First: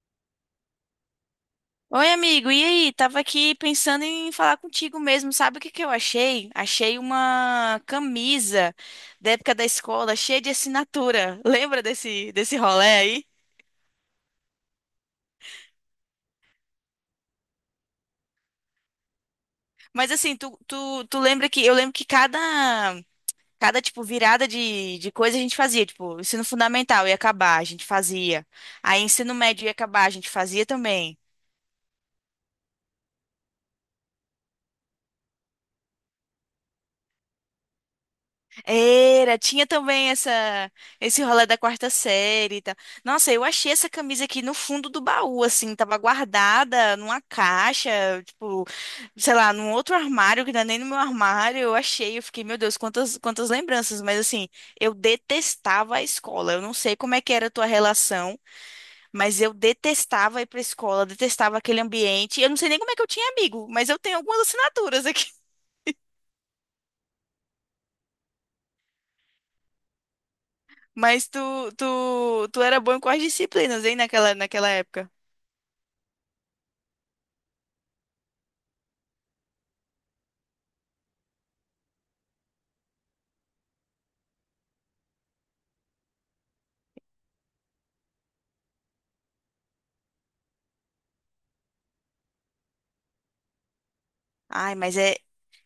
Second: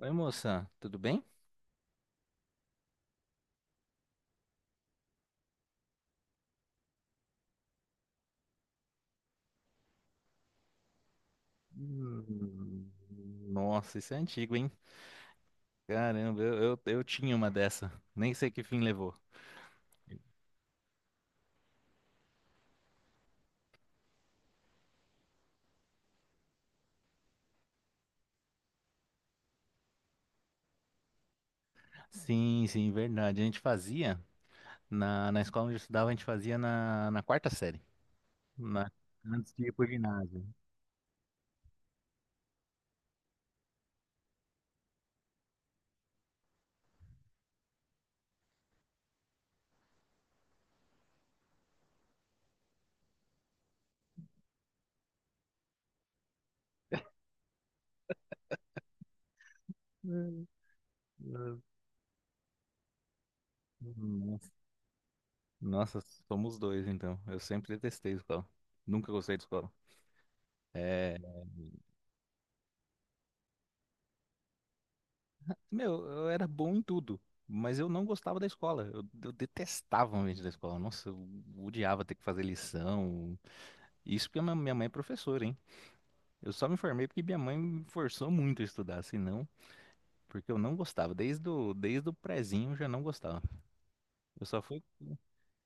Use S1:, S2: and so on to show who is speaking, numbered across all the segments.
S1: Oi, moça, tudo bem?
S2: Oi, amigo. E aí? Tava aqui pensando em falar contigo mesmo. Sabe o que que eu achei? Achei uma camisa da época da escola, cheia de assinatura. Lembra desse rolê
S1: Hum,
S2: aí?
S1: Nossa, isso é antigo, hein? Caramba, eu tinha uma dessa. Nem sei que fim levou.
S2: Mas assim, tu lembra que eu lembro que cada tipo virada de coisa a gente fazia, tipo, ensino fundamental ia acabar, a gente fazia. Aí ensino médio ia acabar, a gente fazia também.
S1: Sim, sim, verdade. A gente fazia, na escola onde eu estudava, a gente fazia na quarta série. Na,
S2: Era,
S1: Antes
S2: tinha
S1: de ir pro
S2: também essa
S1: ginásio.
S2: esse rolê da quarta série e tal. Nossa, eu achei essa camisa aqui no fundo do baú, assim, tava guardada numa caixa, tipo, sei lá, num outro armário, que não é nem no meu armário, eu achei, eu fiquei, meu Deus, quantas, quantas lembranças, mas assim, eu detestava a escola. Eu não sei como é que era a tua relação, mas eu detestava ir pra escola, detestava
S1: Hum,
S2: aquele ambiente. Eu não sei nem como é que eu tinha amigo, mas eu tenho algumas
S1: Nossa,
S2: assinaturas aqui.
S1: Nossa, somos dois, então. Eu sempre detestei escola. Nunca gostei de escola. É,
S2: Mas tu era bom em quais disciplinas, hein, naquela época?
S1: meu, eu era bom em tudo, mas eu não gostava da escola. Eu detestava o ambiente da escola. Nossa, eu odiava ter que fazer lição. Isso porque a minha mãe é professora, hein? Eu só me formei porque minha mãe me forçou muito a estudar, senão, porque eu não gostava. Desde o prezinho eu já não gostava. Eu só
S2: Ai,
S1: fui,
S2: mas é,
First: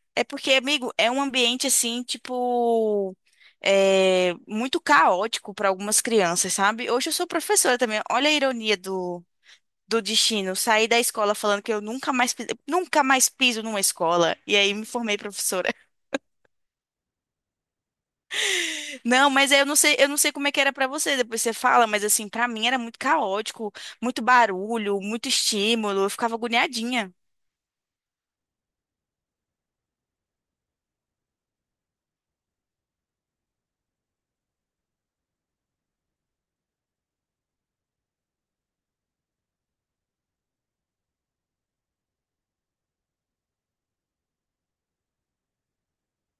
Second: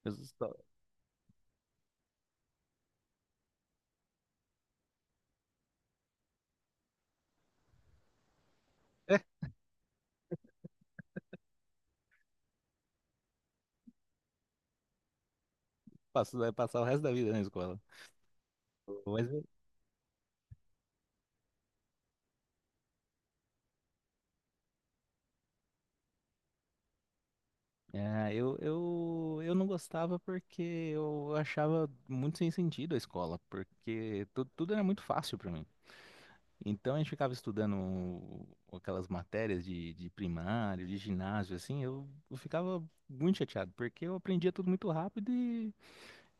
S1: eu
S2: é
S1: só
S2: porque, amigo, é um ambiente assim, tipo, é, muito caótico para algumas crianças, sabe? Hoje eu sou professora também. Olha a ironia do destino. Saí da escola falando que eu nunca mais, nunca mais piso numa escola. E aí me formei professora.
S1: passo, Vai passar o resto da vida na escola. Mas
S2: Não, mas eu não sei como é que era para você, depois você fala, mas assim, para mim era muito caótico, muito barulho, muito estímulo. Eu ficava agoniadinha.
S1: é, eu não gostava porque eu achava muito sem sentido a escola, porque tu, tudo era muito fácil pra mim. Então a gente ficava estudando aquelas matérias de primário, de ginásio, assim, eu ficava muito chateado, porque eu aprendia tudo muito rápido e,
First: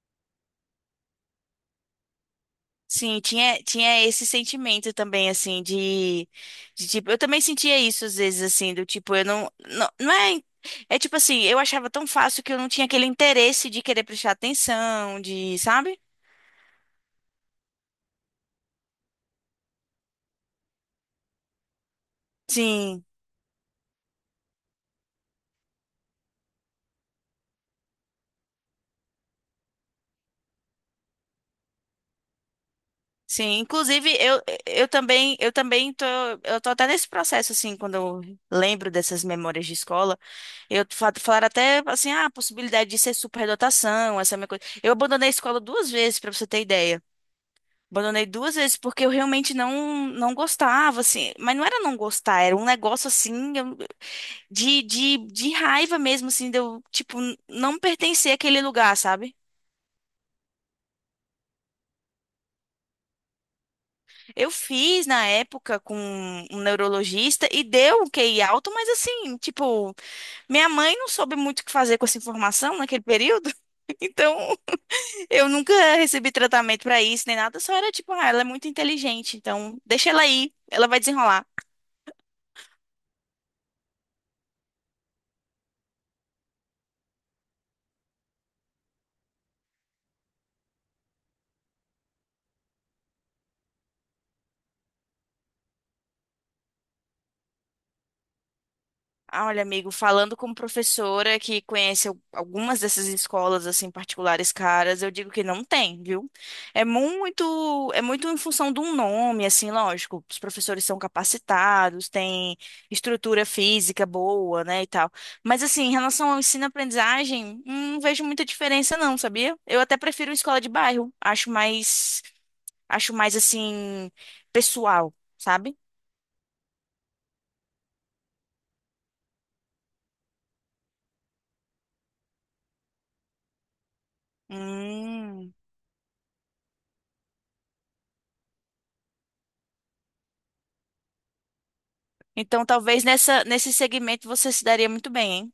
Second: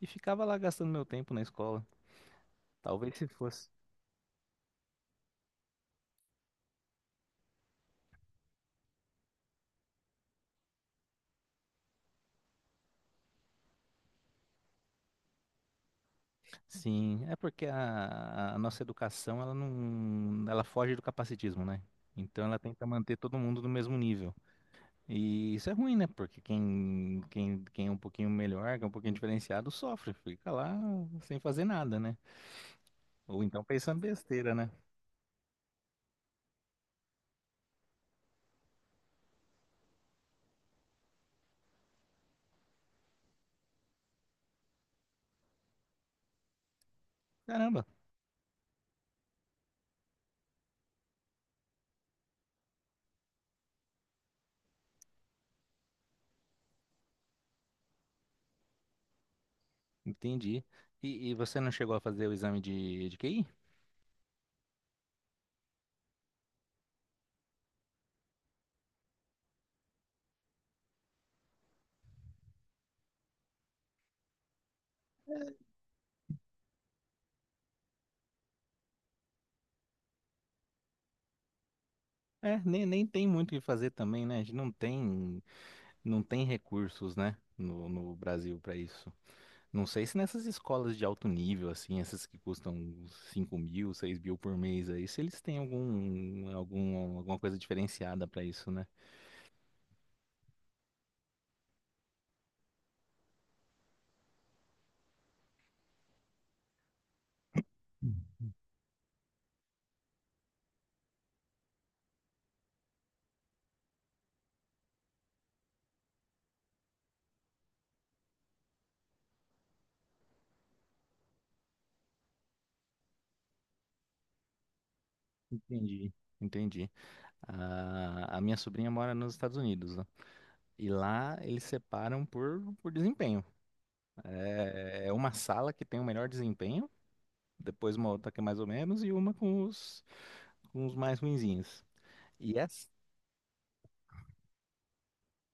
S1: e ficava lá gastando meu tempo na escola. Talvez
S2: Sim,
S1: se fosse.
S2: tinha esse sentimento também, assim, de, tipo, eu também sentia isso às vezes, assim, do tipo, eu não, não, não é, é tipo assim, eu achava tão fácil que eu não tinha aquele interesse de querer prestar atenção, de, sabe?
S1: Sim, é porque a nossa educação, ela não, ela foge do capacitismo, né? Então ela tenta
S2: Sim,
S1: manter todo mundo no mesmo nível. E isso é ruim, né? Porque quem é um pouquinho melhor, que é um pouquinho diferenciado, sofre, fica lá sem fazer nada, né? Ou
S2: sim,
S1: então pensando
S2: inclusive
S1: besteira, né?
S2: eu também tô, eu tô até nesse processo, assim, quando eu lembro dessas memórias de escola, eu falaram até, assim, ah, a possibilidade de ser superdotação, essa é a minha coisa, eu abandonei a escola duas vezes, pra você ter ideia.
S1: Caramba,
S2: Abandonei duas vezes porque eu realmente não gostava, assim. Mas não era não gostar, era um negócio assim de raiva mesmo, assim, de eu, tipo, não pertencer àquele lugar, sabe?
S1: entendi. E você não chegou a fazer o exame de QI?
S2: Eu fiz na época com um neurologista e deu um QI alto, mas assim, tipo, minha mãe não soube muito o que fazer com essa informação naquele período. Então, eu nunca recebi tratamento pra isso nem nada, só era tipo, ah, ela é muito inteligente, então deixa ela aí, ela vai desenrolar.
S1: É, nem tem muito o que fazer também, né? A gente não tem recursos, né? No Brasil para isso. Não sei se nessas escolas de alto nível, assim, essas que custam 5.000, 6.000 por mês aí, se eles têm alguma coisa diferenciada para isso, né?
S2: Ah, olha, amigo, falando como professora que conhece algumas dessas escolas assim particulares caras, eu digo que não tem, viu? É
S1: Hum.
S2: muito em função de um nome, assim, lógico. Os professores são capacitados, têm estrutura física boa, né, e tal. Mas assim, em relação ao ensino-aprendizagem, não vejo muita diferença, não, sabia? Eu até prefiro escola de bairro. Acho mais assim pessoal, sabe?
S1: Entendi, entendi. A minha sobrinha mora nos Estados Unidos, né? E lá eles separam por desempenho. É uma
S2: Hum.
S1: sala que tem o melhor desempenho, depois uma outra que é mais ou menos, e uma com os mais ruinzinhos. E
S2: Então,
S1: essa,
S2: Talvez nesse segmento você se daria muito bem, hein?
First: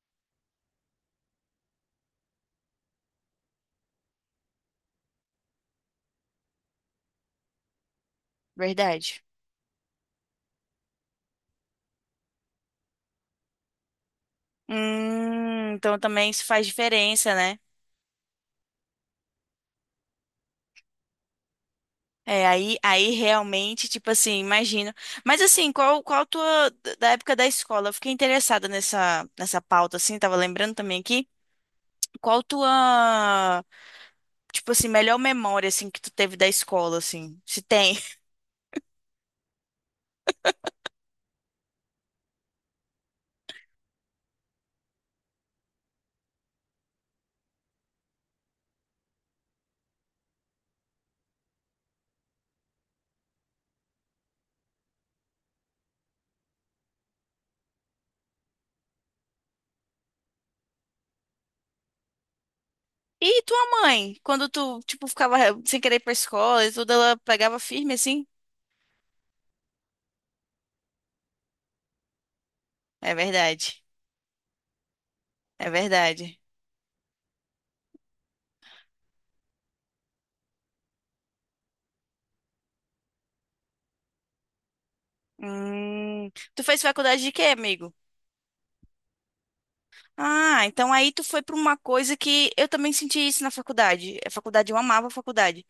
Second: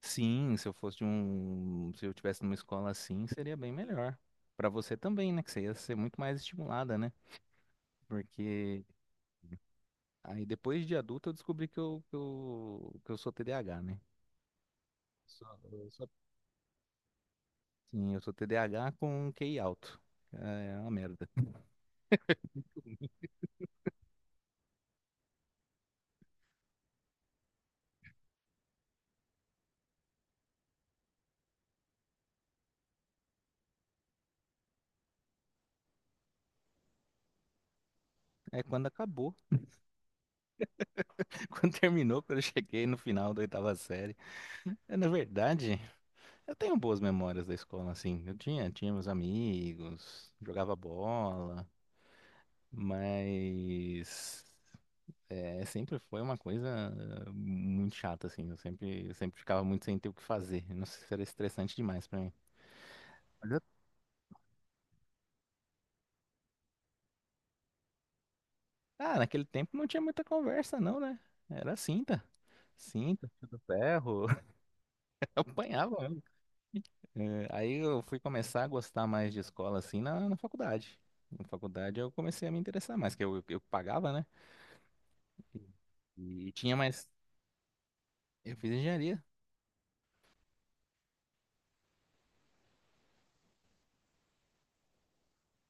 S1: sim, se eu fosse de um, se eu tivesse numa escola assim, seria bem melhor. Pra você também, né? Que você ia ser muito mais estimulada, né? Porque
S2: Verdade.
S1: aí depois de adulto eu descobri que eu, que eu sou TDAH, né? Só- eu
S2: Então
S1: só-
S2: também isso faz diferença, né?
S1: sim, eu sou TDAH com QI alto. É uma merda.
S2: É, aí realmente, tipo assim, imagino. Mas assim, qual, qual a tua, da época da escola? Eu fiquei interessada nessa pauta, assim, tava lembrando também aqui. Qual a tua, tipo assim, melhor memória, assim, que tu teve da escola, assim, se tem?
S1: É quando acabou. Quando terminou, quando eu cheguei no final da oitava série. É, na verdade, eu tenho boas memórias da escola, assim. Eu tinha meus amigos, jogava bola, mas é, sempre foi uma coisa muito chata, assim. Eu sempre ficava muito sem ter o que fazer. Não sei se era estressante demais pra mim.
S2: E
S1: Olha,
S2: tua mãe, quando tu, tipo, ficava sem querer ir pra escola e tudo, ela pegava firme, assim?
S1: ah, naquele tempo não tinha muita conversa, não, né? Era cinta.
S2: É
S1: Cinta, fio do
S2: verdade,
S1: ferro. Eu
S2: é
S1: apanhava, né?
S2: verdade.
S1: É, aí eu fui começar a gostar mais de escola assim na faculdade. Na faculdade eu comecei a me interessar mais, que eu pagava, né?
S2: Hum,
S1: E
S2: tu
S1: tinha
S2: fez
S1: mais.
S2: faculdade de quê, amigo?
S1: Eu fiz engenharia.
S2: Ah, então aí tu foi para uma coisa que eu também senti isso na faculdade. A faculdade, eu amava a faculdade,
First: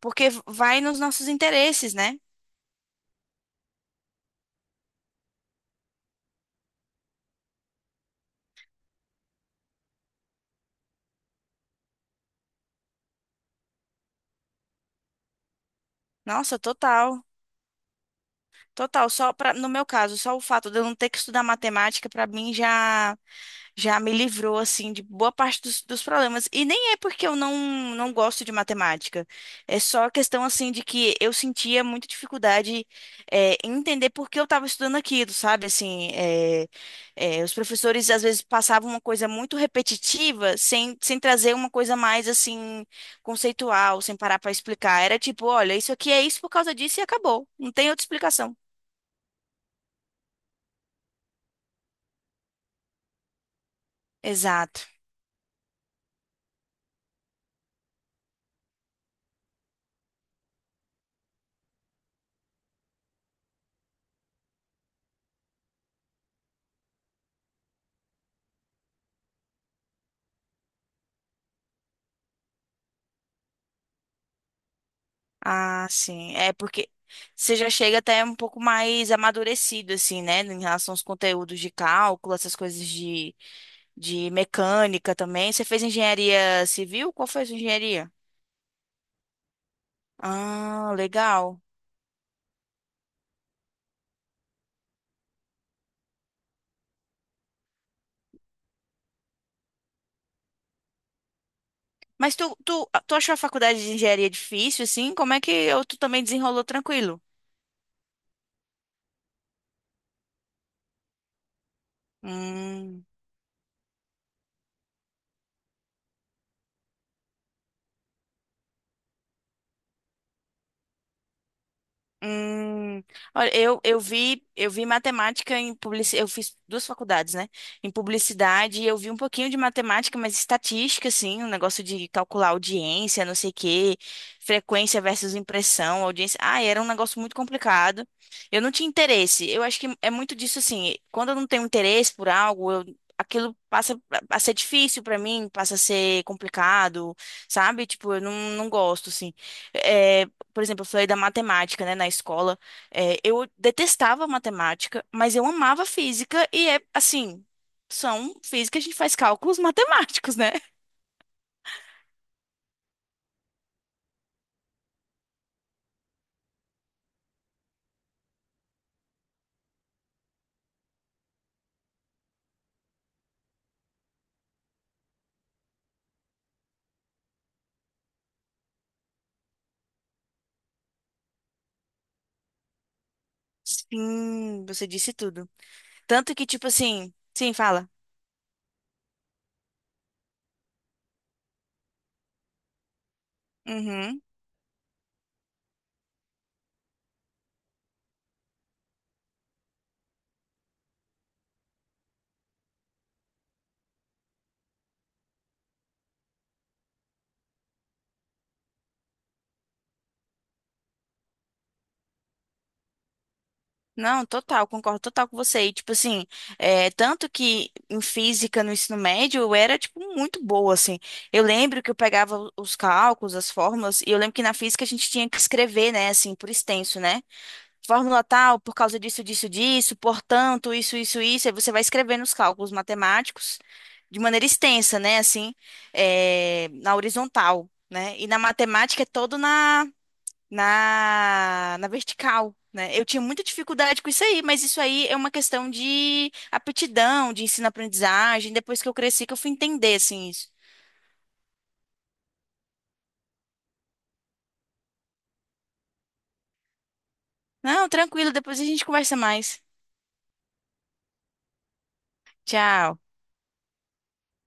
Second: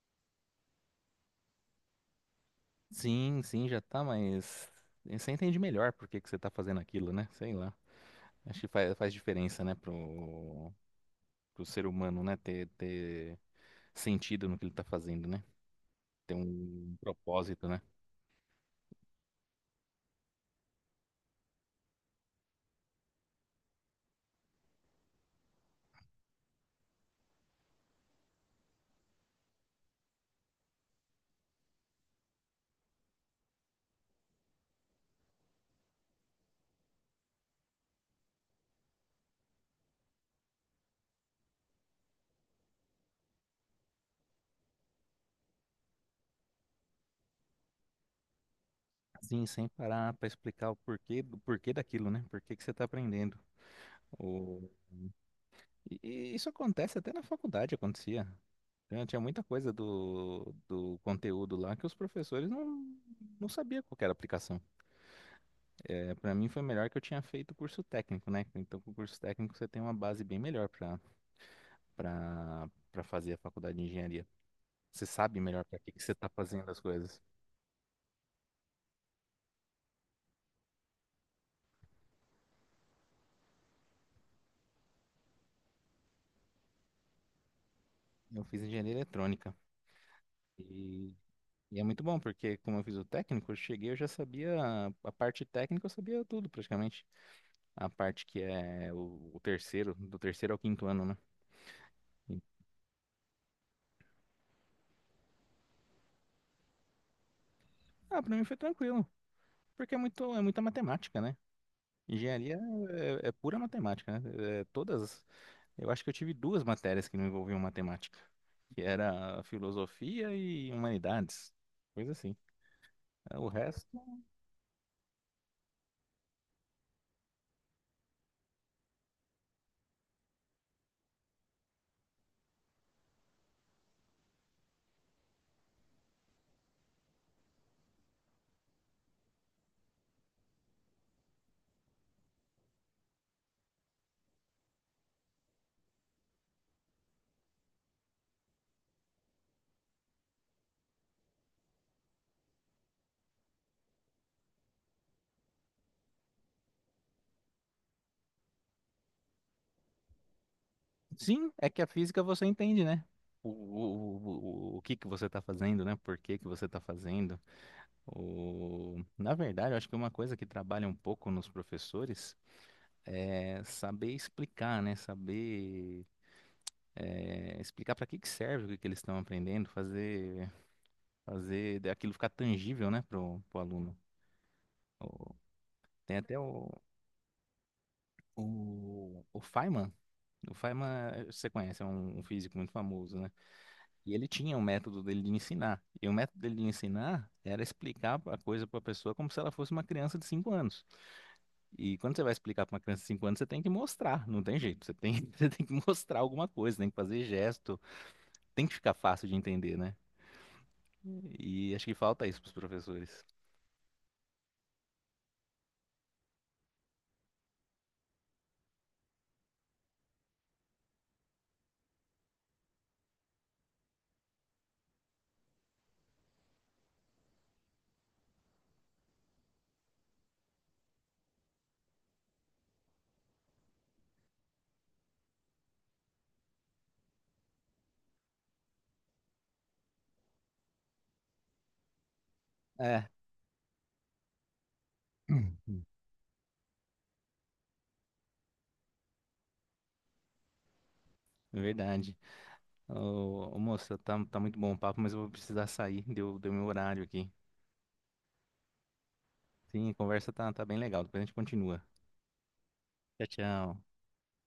S2: porque vai nos nossos interesses, né?
S1: Sim, sim, já tá, mas você entende melhor por que que você tá fazendo aquilo, né? Sei lá. Acho que faz diferença, né, pro ser humano, né, ter sentido no que ele tá fazendo, né? Ter
S2: Nossa,
S1: um
S2: total.
S1: propósito, né?
S2: Total, só para no meu caso, só o fato de eu não ter que estudar matemática para mim já me livrou assim de boa parte dos problemas. E nem é porque eu não gosto de matemática. É só questão assim de que eu sentia muita dificuldade em entender por que eu estava estudando aquilo, sabe? Assim, os professores às vezes passavam uma coisa muito repetitiva sem trazer uma coisa mais assim conceitual, sem parar para explicar. Era tipo, olha, isso aqui é isso por causa disso e acabou. Não tem outra explicação.
S1: Sim, sem parar pra explicar o porquê, do porquê daquilo, né? Por que que você tá aprendendo.
S2: Exato.
S1: E isso acontece até na faculdade, acontecia. Tinha muita coisa do conteúdo lá que os professores não sabiam qual que era a aplicação. É, para mim foi melhor que eu tinha feito curso técnico, né? Então, com o curso técnico você tem uma base bem melhor para para fazer a faculdade de engenharia. Você sabe melhor para
S2: Ah,
S1: que que você está
S2: sim. É
S1: fazendo as
S2: porque
S1: coisas.
S2: você já chega até um pouco mais amadurecido, assim, né? Em relação aos conteúdos de cálculo, essas coisas de mecânica também. Você fez engenharia civil? Qual foi a sua engenharia?
S1: Eu fiz engenharia eletrônica
S2: Ah,
S1: e,
S2: legal.
S1: e é muito bom porque como eu fiz o técnico, eu cheguei, eu já sabia a parte técnica, eu sabia tudo praticamente. A parte que é o terceiro, do terceiro ao quinto ano, né? E-
S2: Mas tu achou a faculdade de engenharia difícil, assim? Como é que ou tu também desenrolou tranquilo?
S1: ah, pra mim foi tranquilo, porque é muita matemática, né? Engenharia
S2: Hum.
S1: é pura matemática, né? É, todas, eu acho que eu tive duas matérias que não envolviam matemática, que era filosofia e humanidades, coisa assim.
S2: Hum,
S1: É, o
S2: olha,
S1: resto,
S2: eu vi matemática em publicidade, eu fiz duas faculdades, né? Em publicidade, eu vi um pouquinho de matemática, mas estatística, assim, um negócio de calcular audiência, não sei o quê, frequência versus impressão, audiência. Ah, era um negócio muito complicado. Eu não tinha interesse. Eu acho que é muito disso, assim, quando eu não tenho interesse por algo, aquilo passa a ser difícil pra mim, passa a ser complicado, sabe? Tipo, eu não, não gosto, assim. É, por exemplo, eu falei da matemática, né, na escola. É, eu detestava matemática, mas eu amava física e é assim, são física, a gente faz cálculos matemáticos, né?
S1: sim, é que a física você entende, né? O que que você está fazendo, né? Por que que você está fazendo? Na verdade, eu acho que uma coisa que trabalha um pouco nos professores é, saber explicar, né? Saber explicar para que que serve o que que eles estão aprendendo, fazer aquilo ficar tangível, né, pro aluno.
S2: Sim, você disse
S1: O-
S2: tudo.
S1: Tem
S2: Tanto
S1: até
S2: que, tipo
S1: o,
S2: assim, sim, fala.
S1: o, o Feynman. O Feynman, você conhece, é um físico muito famoso, né? E
S2: Uhum.
S1: ele tinha um método dele de ensinar. E o método dele de ensinar era explicar a coisa para a pessoa como se ela fosse uma criança de 5 anos. E quando você vai explicar para uma criança de 5 anos, você tem que mostrar, não tem jeito. Você tem, você tem que mostrar alguma coisa, tem que fazer gesto, tem que ficar fácil de entender, né? E acho que falta isso para os professores.
S2: Não, total, concordo total com você. E, tipo assim, é, tanto que em física no ensino médio eu era, tipo, muito boa, assim. Eu lembro que eu pegava os cálculos, as fórmulas, e eu lembro que na física a gente tinha que escrever, né, assim, por extenso, né? Fórmula tal, por causa disso, disso, disso, portanto, isso, aí você vai escrevendo os cálculos matemáticos de maneira extensa, né, assim, na horizontal, né, e na matemática é todo na, na vertical. Né? Eu
S1: É,
S2: tinha muita dificuldade com isso aí, mas isso aí é uma questão de aptidão, de ensino-aprendizagem. Depois que eu cresci, que eu fui entender assim isso.
S1: é verdade. Ô, moça, tá muito bom o papo, mas eu vou precisar sair. Deu meu horário aqui.
S2: Não, tranquilo, depois a gente conversa mais.
S1: Sim, a conversa tá bem legal. Depois a gente continua.
S2: Tchau.
S1: Tchau, tchau.